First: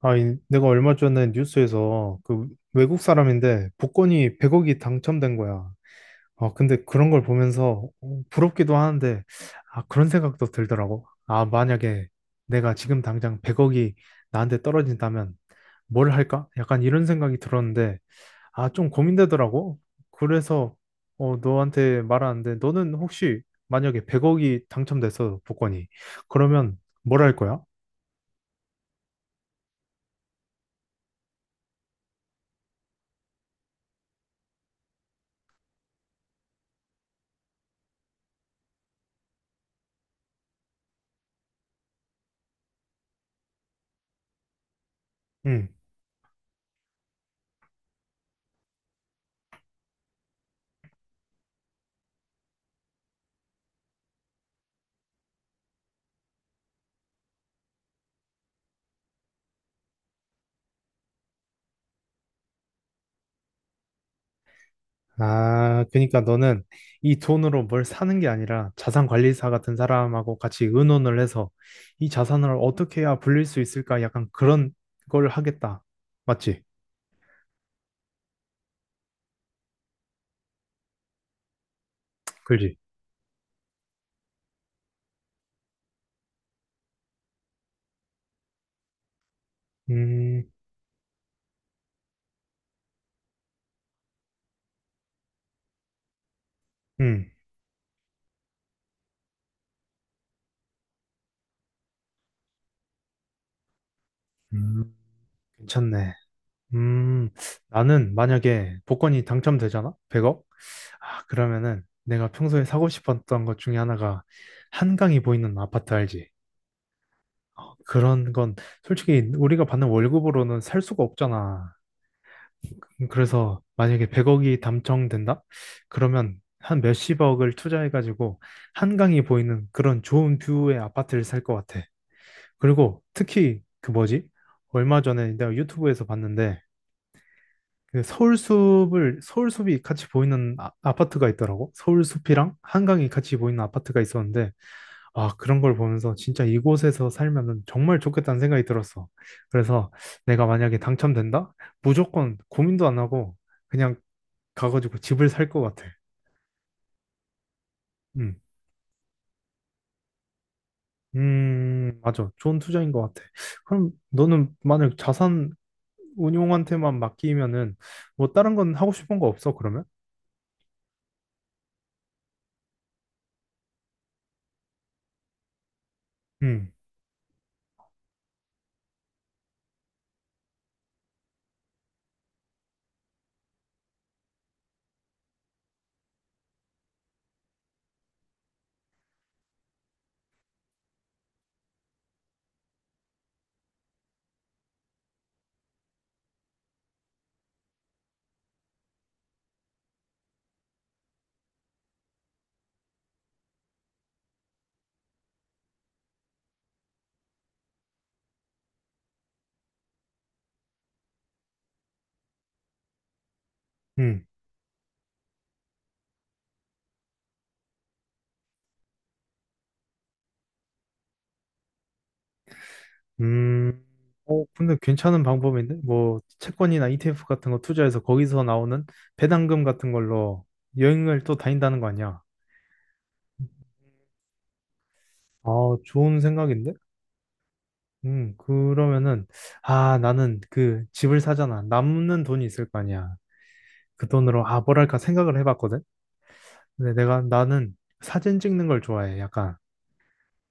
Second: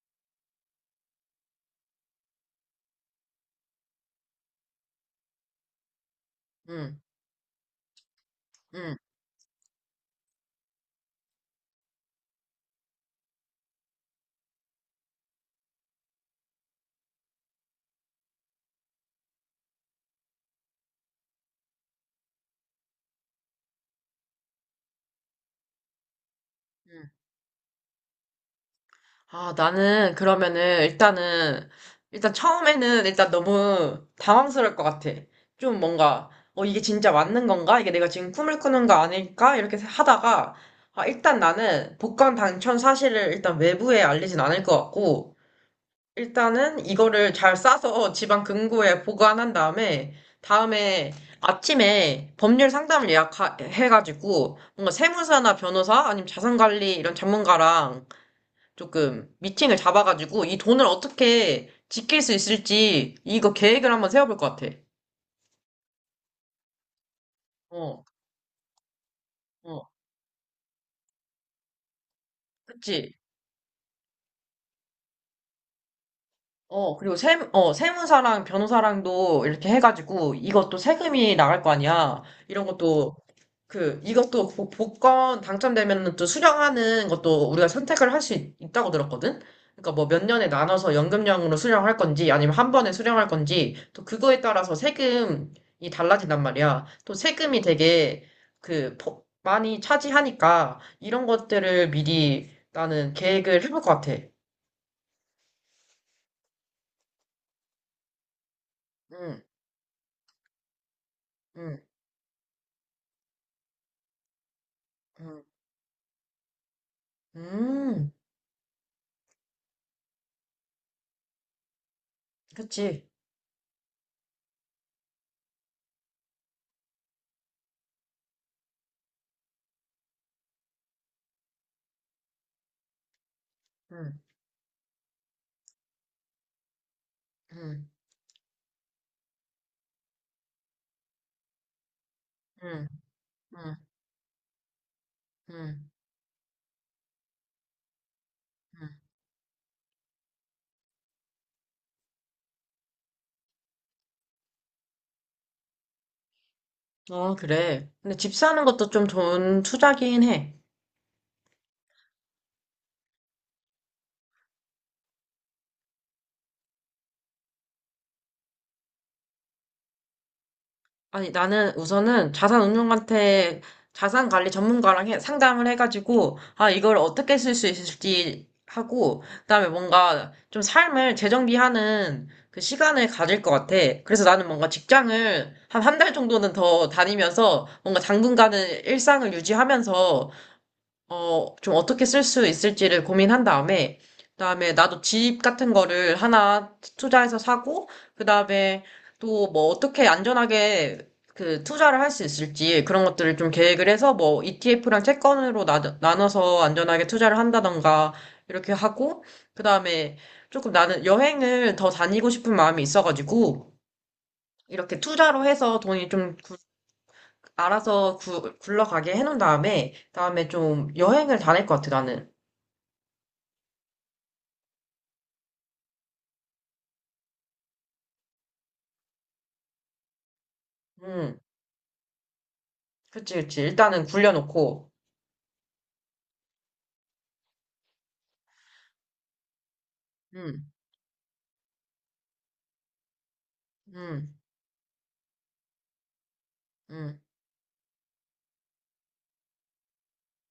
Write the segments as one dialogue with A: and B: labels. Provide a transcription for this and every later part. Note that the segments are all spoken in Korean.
A: 아, 내가 얼마 전에 뉴스에서 그 외국 사람인데 복권이 100억이 당첨된 거야. 아, 근데
B: 응,
A: 그런 걸 보면서 어, 부럽기도
B: 응,
A: 하는데, 아, 그런 생각도 들더라고. 아, 만약에 내가 지금 당장 100억이 나한테 떨어진다면 뭘 할까? 약간 이런 생각이 들었는데, 아, 좀 고민되더라고. 그래서 어, 너한테 말하는데, 너는 혹시 만약에 100억이 당첨됐어, 복권이. 그러면
B: 응.
A: 뭘 할 거야?
B: 아, 나는 그러면은 일단은 일단 처음에는 일단 너무 당황스러울 것 같아. 좀 뭔가 이게 진짜 맞는 건가? 이게 내가 지금 꿈을 꾸는 거 아닐까? 이렇게 하다가 아, 일단 나는 복권 당첨 사실을 일단 외부에 알리진 않을 것 같고
A: 응.
B: 일단은 이거를 잘 싸서 지방 금고에 보관한 다음에 아침에 법률 상담을 예약해가지고 뭔가 세무사나 변호사 아니면 자산관리 이런 전문가랑 조금 미팅을 잡아가지고 이 돈을 어떻게 지킬 수 있을지 이거 계획을 한번 세워볼 것 같아.
A: 아, 그러니까 너는 이 돈으로 뭘
B: 어,
A: 사는 게 아니라 자산 관리사 같은
B: 어,
A: 사람하고 같이 의논을 해서 이 자산을 어떻게
B: 그치?
A: 해야 불릴 수 있을까? 약간 그런 걸 하겠다. 맞지?
B: 어, 그리고 세무사랑 변호사랑도 이렇게 해가지고 이것도 세금이 나갈 거 아니야. 이런
A: 그지?
B: 것도 그 복권 당첨되면 또 수령하는 것도 우리가 선택을 할 수 있다고 들었거든. 그러니까 뭐 몇
A: 음,
B: 년에 나눠서 연금형으로 수령할 건지 아니면 한 번에 수령할 건지 또 그거에 따라서 세금이 달라진단 말이야. 또
A: 음,
B: 세금이 되게 많이 차지하니까 이런 것들을 미리 나는 계획을 해볼 것 같아.
A: 음, 괜찮네. 음, 나는 만약에 복권이
B: 응,
A: 당첨되잖아? 100억? 아,
B: 응,
A: 그러면은 내가 평소에 사고 싶었던 것 중에 하나가 한강이
B: 응.
A: 보이는 아파트 알지?
B: 음,
A: 그런 건 솔직히 우리가 받는 월급으로는 살 수가 없잖아.
B: 그치.
A: 그래서 만약에 100억이 당첨된다? 그러면 한 몇십억을 투자해가지고 한강이 보이는 그런 좋은 뷰의 아파트를 살 것 같아. 그리고 특히 그
B: 음,
A: 뭐지? 얼마 전에 내가 유튜브에서 봤는데
B: 응,
A: 그 서울숲을 서울숲이 같이 보이는 아파트가 있더라고. 서울숲이랑
B: 응,
A: 한강이 같이 보이는
B: 응,
A: 아파트가 있었는데 아, 그런 걸
B: 응,
A: 보면서 진짜 이곳에서 살면은 정말 좋겠다는 생각이
B: 응.
A: 들었어. 그래서 내가 만약에 당첨된다? 무조건 고민도 안 하고 그냥 가가지고 집을 살 것 같아.
B: 어, 그래. 근데 집
A: 음,
B: 사는 것도 좀 좋은 투자긴 해.
A: 맞아. 좋은 투자인 것 같아. 그럼 너는 만약 자산 운용한테만 맡기면은 뭐 다른 건 하고 싶은 거 없어, 그러면?
B: 아니, 나는 우선은 자산운용한테 자산 관리 전문가랑 상담을 해가지고, 아,
A: 음,
B: 이걸 어떻게 쓸 수 있을지 하고, 그다음에 뭔가 좀 삶을 재정비하는 그 시간을 가질 것 같아. 그래서 나는 뭔가 직장을 한 한 달 정도는 더 다니면서 뭔가 당분간은 일상을 유지하면서 어, 좀 어떻게 쓸 수 있을지를 고민한 다음에, 그다음에 나도 집 같은 거를 하나 투자해서 사고, 그다음에 또 뭐 어떻게 안전하게 그 투자를 할 수 있을지 그런 것들을 좀 계획을 해서 뭐 ETF랑 채권으로 나눠서 안전하게 투자를 한다던가 이렇게 하고, 그다음에 조금 나는 여행을 더 다니고 싶은 마음이 있어가지고,
A: 음,
B: 이렇게 투자로 해서 돈이 좀 굴러가게 해놓은 다음에, 다음에 좀 여행을 다닐 것 같아, 나는.
A: 음. 어, 근데 괜찮은 방법인데? 뭐 채권이나 ETF 같은 거 투자해서 거기서 나오는 배당금 같은 걸로 여행을 또
B: 음,
A: 다닌다는 거 아니야?
B: 그치, 그치. 일단은 굴려놓고,
A: 아, 좋은 생각인데? 그러면은, 아, 나는
B: 음,
A: 그 집을 사잖아. 남는 돈이 있을 거 아니야. 그
B: 음,
A: 돈으로, 아, 뭐랄까 생각을 해봤거든? 근데
B: 음,
A: 내가 나는 사진 찍는 걸 좋아해. 약간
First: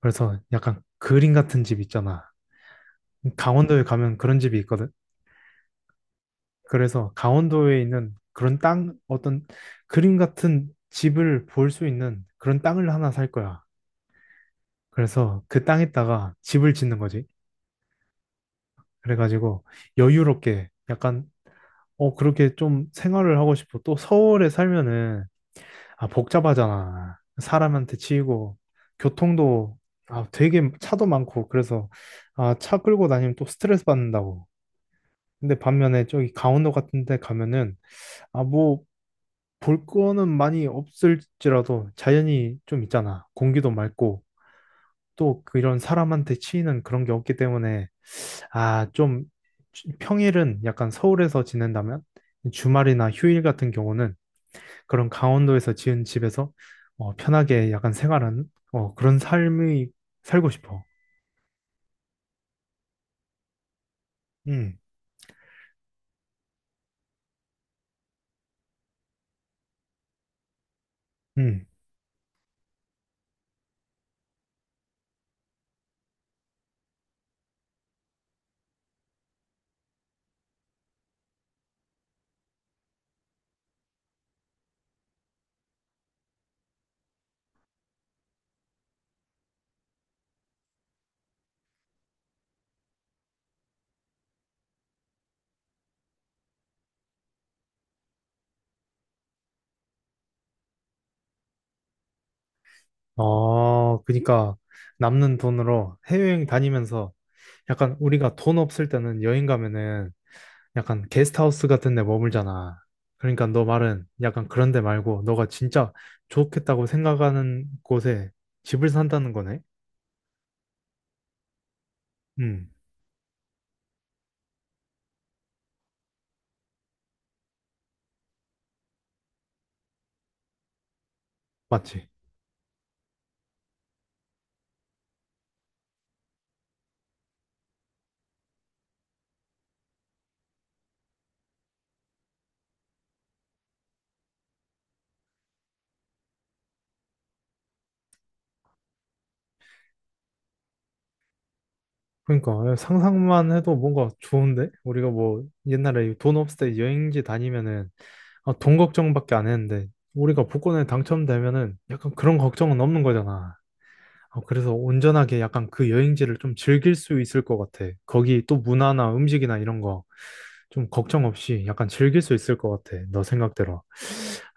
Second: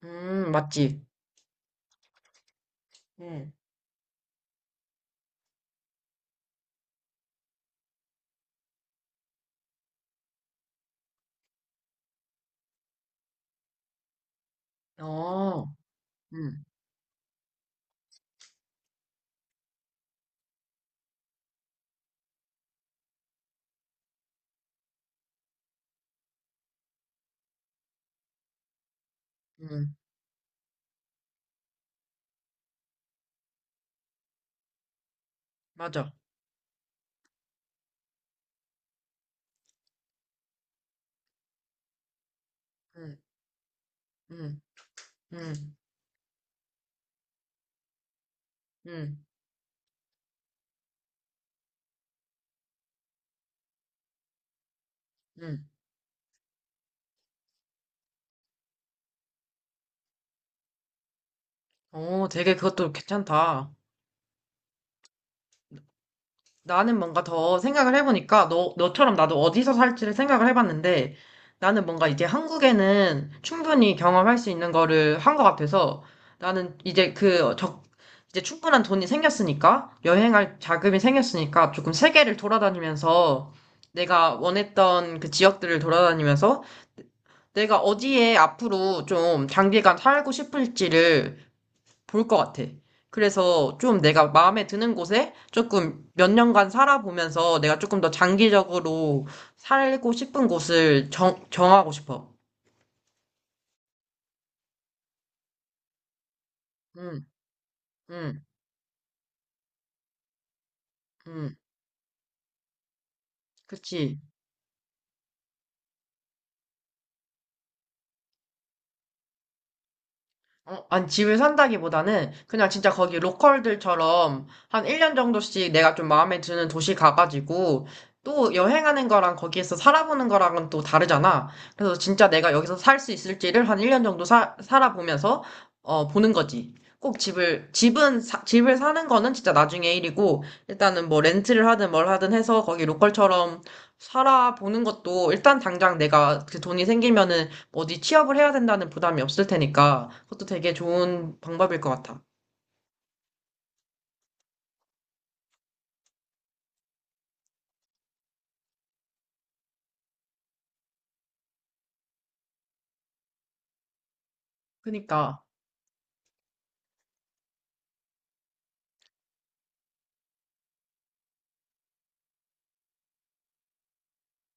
A: 그래서 약간
B: 맞지.
A: 그림 같은 집 있잖아.
B: 음,
A: 강원도에 가면 그런 집이 있거든. 그래서 강원도에 있는 그런 땅 어떤 그림 같은 집을 볼 수 있는 그런 땅을 하나 살 거야. 그래서 그
B: 어,
A: 땅에다가
B: 음,
A: 집을 짓는 거지. 그래가지고 여유롭게 약간 어, 그렇게 좀 생활을 하고 싶어. 또 서울에 살면은 아, 복잡하잖아. 사람한테 치이고, 교통도,
B: 음,
A: 아, 되게 차도 많고, 그래서, 아, 차 끌고 다니면 또 스트레스 받는다고. 근데 반면에
B: 맞아.
A: 저기 강원도 같은 데 가면은, 아, 뭐, 볼 거는 많이 없을지라도 자연이 좀
B: 음,
A: 있잖아. 공기도 맑고,
B: 음,
A: 또
B: 음,
A: 그런 사람한테 치이는 그런 게 없기 때문에, 아, 좀,
B: 음,
A: 평일은 약간 서울에서 지낸다면, 주말이나 휴일 같은 경우는 그런
B: 음.
A: 강원도에서 지은 집에서 어, 편하게 약간 생활하는 어, 그런 삶이 살고 싶어.
B: 어, 되게 그것도 괜찮다.
A: 응,
B: 나는 뭔가 더 생각을 해보니까 너처럼 나도 어디서 살지를 생각을 해봤는데
A: 응.
B: 나는 뭔가 이제 한국에는 충분히 경험할 수 있는 거를 한 것 같아서 나는 이제 충분한 돈이 생겼으니까 여행할 자금이 생겼으니까 조금 세계를 돌아다니면서 내가 원했던 그 지역들을 돌아다니면서 내가 어디에 앞으로 좀 장기간 살고 싶을지를 볼 것 같아. 그래서 좀 내가 마음에 드는 곳에 조금 몇 년간 살아보면서 내가 조금 더 장기적으로 살고 싶은 곳을 정하고 싶어.
A: 어, 그러니까 남는 돈으로 해외여행 다니면서
B: 응,
A: 약간 우리가
B: 응,
A: 돈 없을 때는 여행 가면은 약간
B: 응.
A: 게스트하우스 같은 데 머물잖아. 그러니까 너 말은
B: 그치.
A: 약간 그런 데 말고 너가 진짜 좋겠다고 생각하는 곳에 집을 산다는 거네.
B: 어, 아니, 집을 산다기보다는
A: 응,
B: 그냥 진짜 거기 로컬들처럼 한 1년 정도씩 내가 좀 마음에 드는 도시 가가지고 또 여행하는 거랑 거기에서 살아보는 거랑은 또 다르잖아. 그래서
A: 맞지?
B: 진짜 내가 여기서 살 수 있을지를 한 1년 정도 살아보면서 어, 보는 거지. 꼭 집을 사는 거는 진짜 나중에 일이고, 일단은 뭐 렌트를 하든 뭘 하든 해서 거기 로컬처럼 살아보는 것도 일단 당장 내가 그 돈이 생기면은 어디 취업을 해야 된다는 부담이 없을 테니까 그것도 되게 좋은 방법일 것 같아.
A: 그러니까 예, 상상만 해도 뭔가 좋은데? 우리가 뭐 옛날에 돈 없을 때 여행지 다니면은 아, 돈 걱정밖에 안 했는데 우리가 복권에 당첨되면은 약간 그런 걱정은 없는 거잖아. 아, 그래서 온전하게
B: 그니까,
A: 약간 그 여행지를 좀 즐길 수 있을 것 같아. 거기 또 문화나 음식이나 이런 거 좀 걱정 없이 약간 즐길 수 있을 것 같아. 너 생각대로.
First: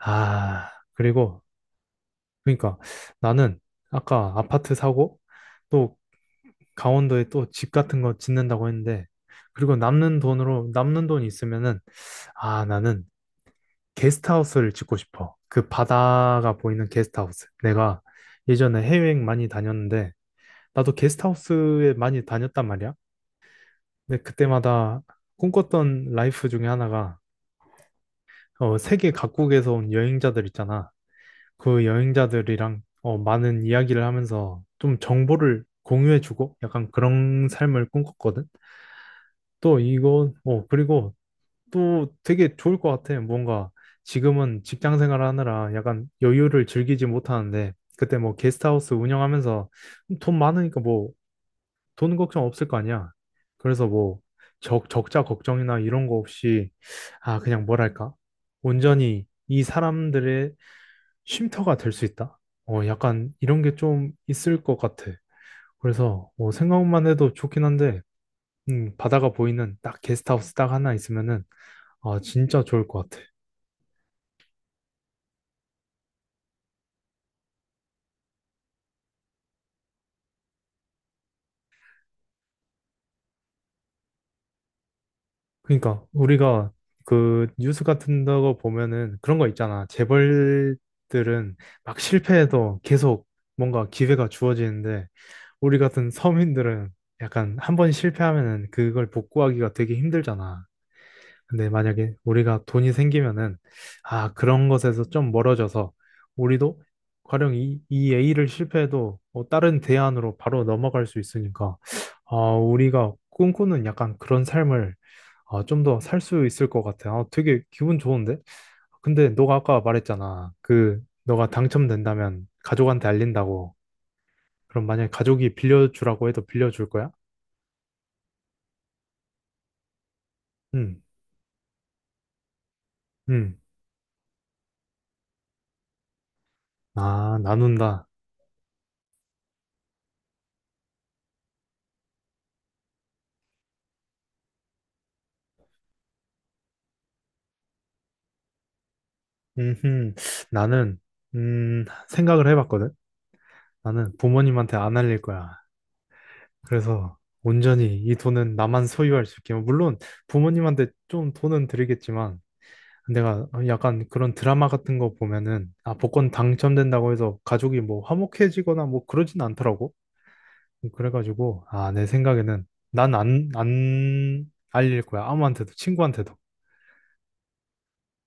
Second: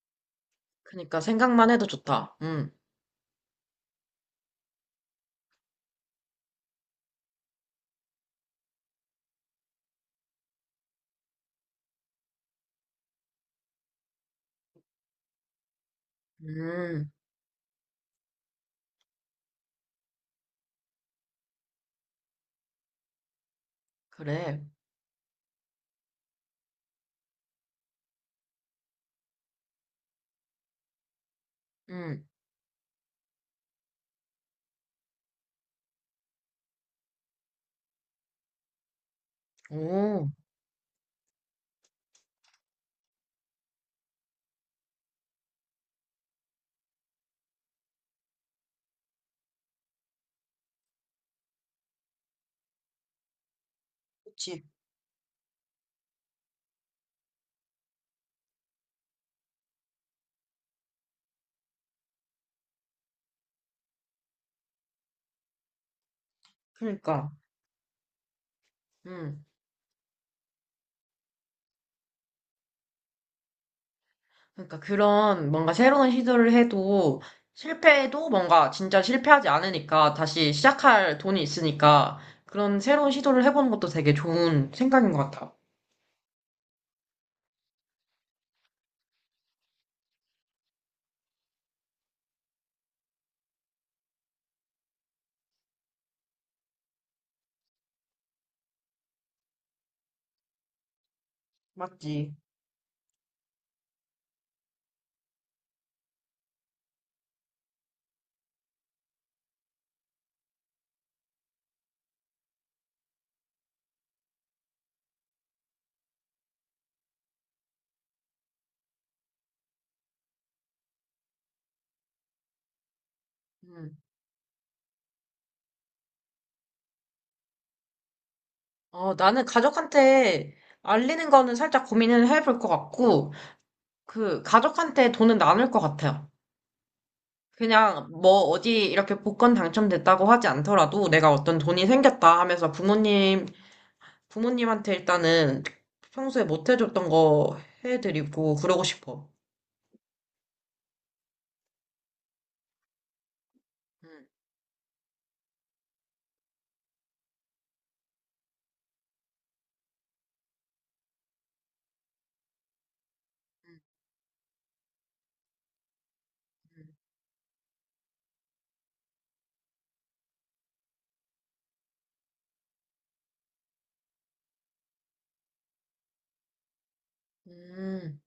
A: 아,
B: 그니까
A: 그리고
B: 생각만 해도 좋다.
A: 그러니까 나는 아까 아파트 사고 또 강원도에 또 집 같은 거 짓는다고 했는데, 그리고 남는 돈으로, 남는 돈이 있으면은, 아, 나는 게스트하우스를 짓고 싶어. 그 바다가 보이는
B: 음,
A: 게스트하우스. 내가 예전에 해외여행 많이 다녔는데, 나도 게스트하우스에 많이 다녔단 말이야. 근데
B: 그래,
A: 그때마다 꿈꿨던 라이프 중에 하나가, 어, 세계 각국에서 온 여행자들 있잖아. 그
B: 음,
A: 여행자들이랑, 어, 많은 이야기를 하면서 좀 정보를 공유해주고, 약간 그런 삶을 꿈꿨거든. 또
B: 오,
A: 이거, 어, 그리고 또 되게 좋을 것 같아. 뭔가 지금은 직장 생활하느라 약간 여유를 즐기지 못하는데 그때 뭐 게스트하우스 운영하면서 돈 많으니까 뭐 돈 걱정 없을 거 아니야. 그래서 뭐
B: 그치.
A: 적자 걱정이나 이런 거 없이 아, 그냥 뭐랄까 온전히 이 사람들의 쉼터가 될 수 있다. 어, 약간 이런 게 좀 있을 것 같아. 그래서 뭐 생각만
B: 그니까,
A: 해도 좋긴 한데 바다가
B: 음,
A: 보이는 딱 게스트하우스 딱 하나 있으면은 아, 진짜 좋을 것 같아.
B: 그니까 그런 뭔가 새로운 시도를 해도 실패해도 뭔가 진짜 실패하지 않으니까 다시 시작할 돈이 있으니까 그런 새로운 시도를 해보는 것도 되게 좋은 생각인 것 같아.
A: 그러니까 우리가 그 뉴스 같은 거 보면은 그런 거 있잖아. 재벌들은 막 실패해도 계속 뭔가 기회가 주어지는데 우리 같은 서민들은 약간 한 번 실패하면은 그걸 복구하기가 되게 힘들잖아. 근데 만약에
B: 맞지?
A: 우리가 돈이 생기면은 아, 그런 것에서 좀 멀어져서 우리도 가령 이 A를 실패해도 어, 다른 대안으로 바로 넘어갈 수 있으니까 아, 우리가 꿈꾸는 약간 그런 삶을 아, 좀 더 살 수 있을 것 같아. 아, 되게 기분 좋은데? 근데 너가 아까 말했잖아. 그, 너가 당첨된다면 가족한테 알린다고.
B: 음.
A: 그럼 만약에 가족이 빌려주라고 해도 빌려줄 거야?
B: 어, 나는 가족한테
A: 응,
B: 알리는 거는 살짝 고민을 해볼 것 같고,
A: 응.
B: 그 가족한테 돈은 나눌 것 같아요.
A: 아, 나눈다.
B: 그냥 뭐 어디 이렇게 복권 당첨됐다고 하지 않더라도 내가 어떤 돈이 생겼다 하면서 부모님한테 일단은 평소에 못 해줬던 거 해드리고 그러고 싶어.
A: 음, 나는, 생각을 해봤거든? 나는
B: 음,
A: 부모님한테 안 알릴 거야. 그래서 온전히 이 돈은 나만 소유할 수 있게. 물론 부모님한테 좀 돈은 드리겠지만, 내가
B: 음,
A: 약간 그런 드라마 같은 거 보면은 아, 복권
B: 음.
A: 당첨된다고 해서 가족이 뭐 화목해지거나 뭐 그러진 않더라고. 그래가지고 아, 내 생각에는 난 안 알릴 거야, 아무한테도 친구한테도.
B: 음,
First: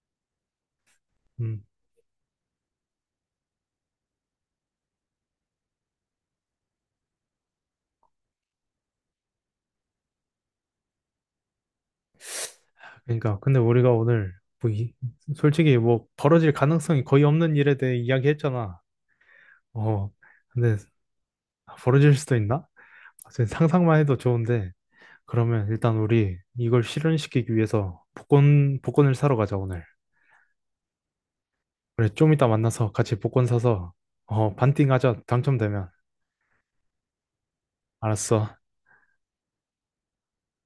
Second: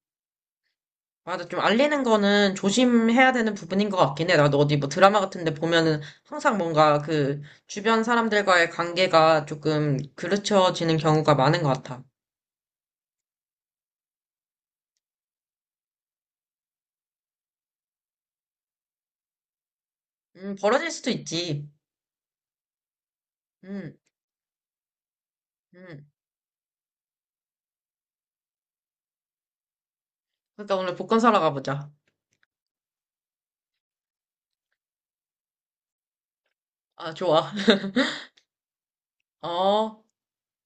B: 맞아. 좀
A: 음,
B: 알리는 거는 조심해야 되는 부분인 것 같긴 해. 나도 어디 뭐 드라마 같은 데 보면은 항상 뭔가 그 주변 사람들과의 관계가 조금 그르쳐지는 경우가 많은 것 같아.
A: 그러니까 근데 우리가 오늘 뭐 솔직히 뭐 벌어질 가능성이 거의 없는 일에 대해 이야기했잖아. 어, 근데
B: 벌어질 수도 있지.
A: 벌어질 수도 있나? 사실
B: 음,
A: 상상만 해도 좋은데 그러면 일단
B: 음.
A: 우리 이걸 실현시키기 위해서 복권을 사러 가자 오늘.
B: 그러니까 오늘 복권 사러 가보자.
A: 그래, 좀 이따 만나서 같이 복권 사서, 어, 반띵하자. 당첨되면.
B: 아, 좋아.
A: 알았어.
B: 어.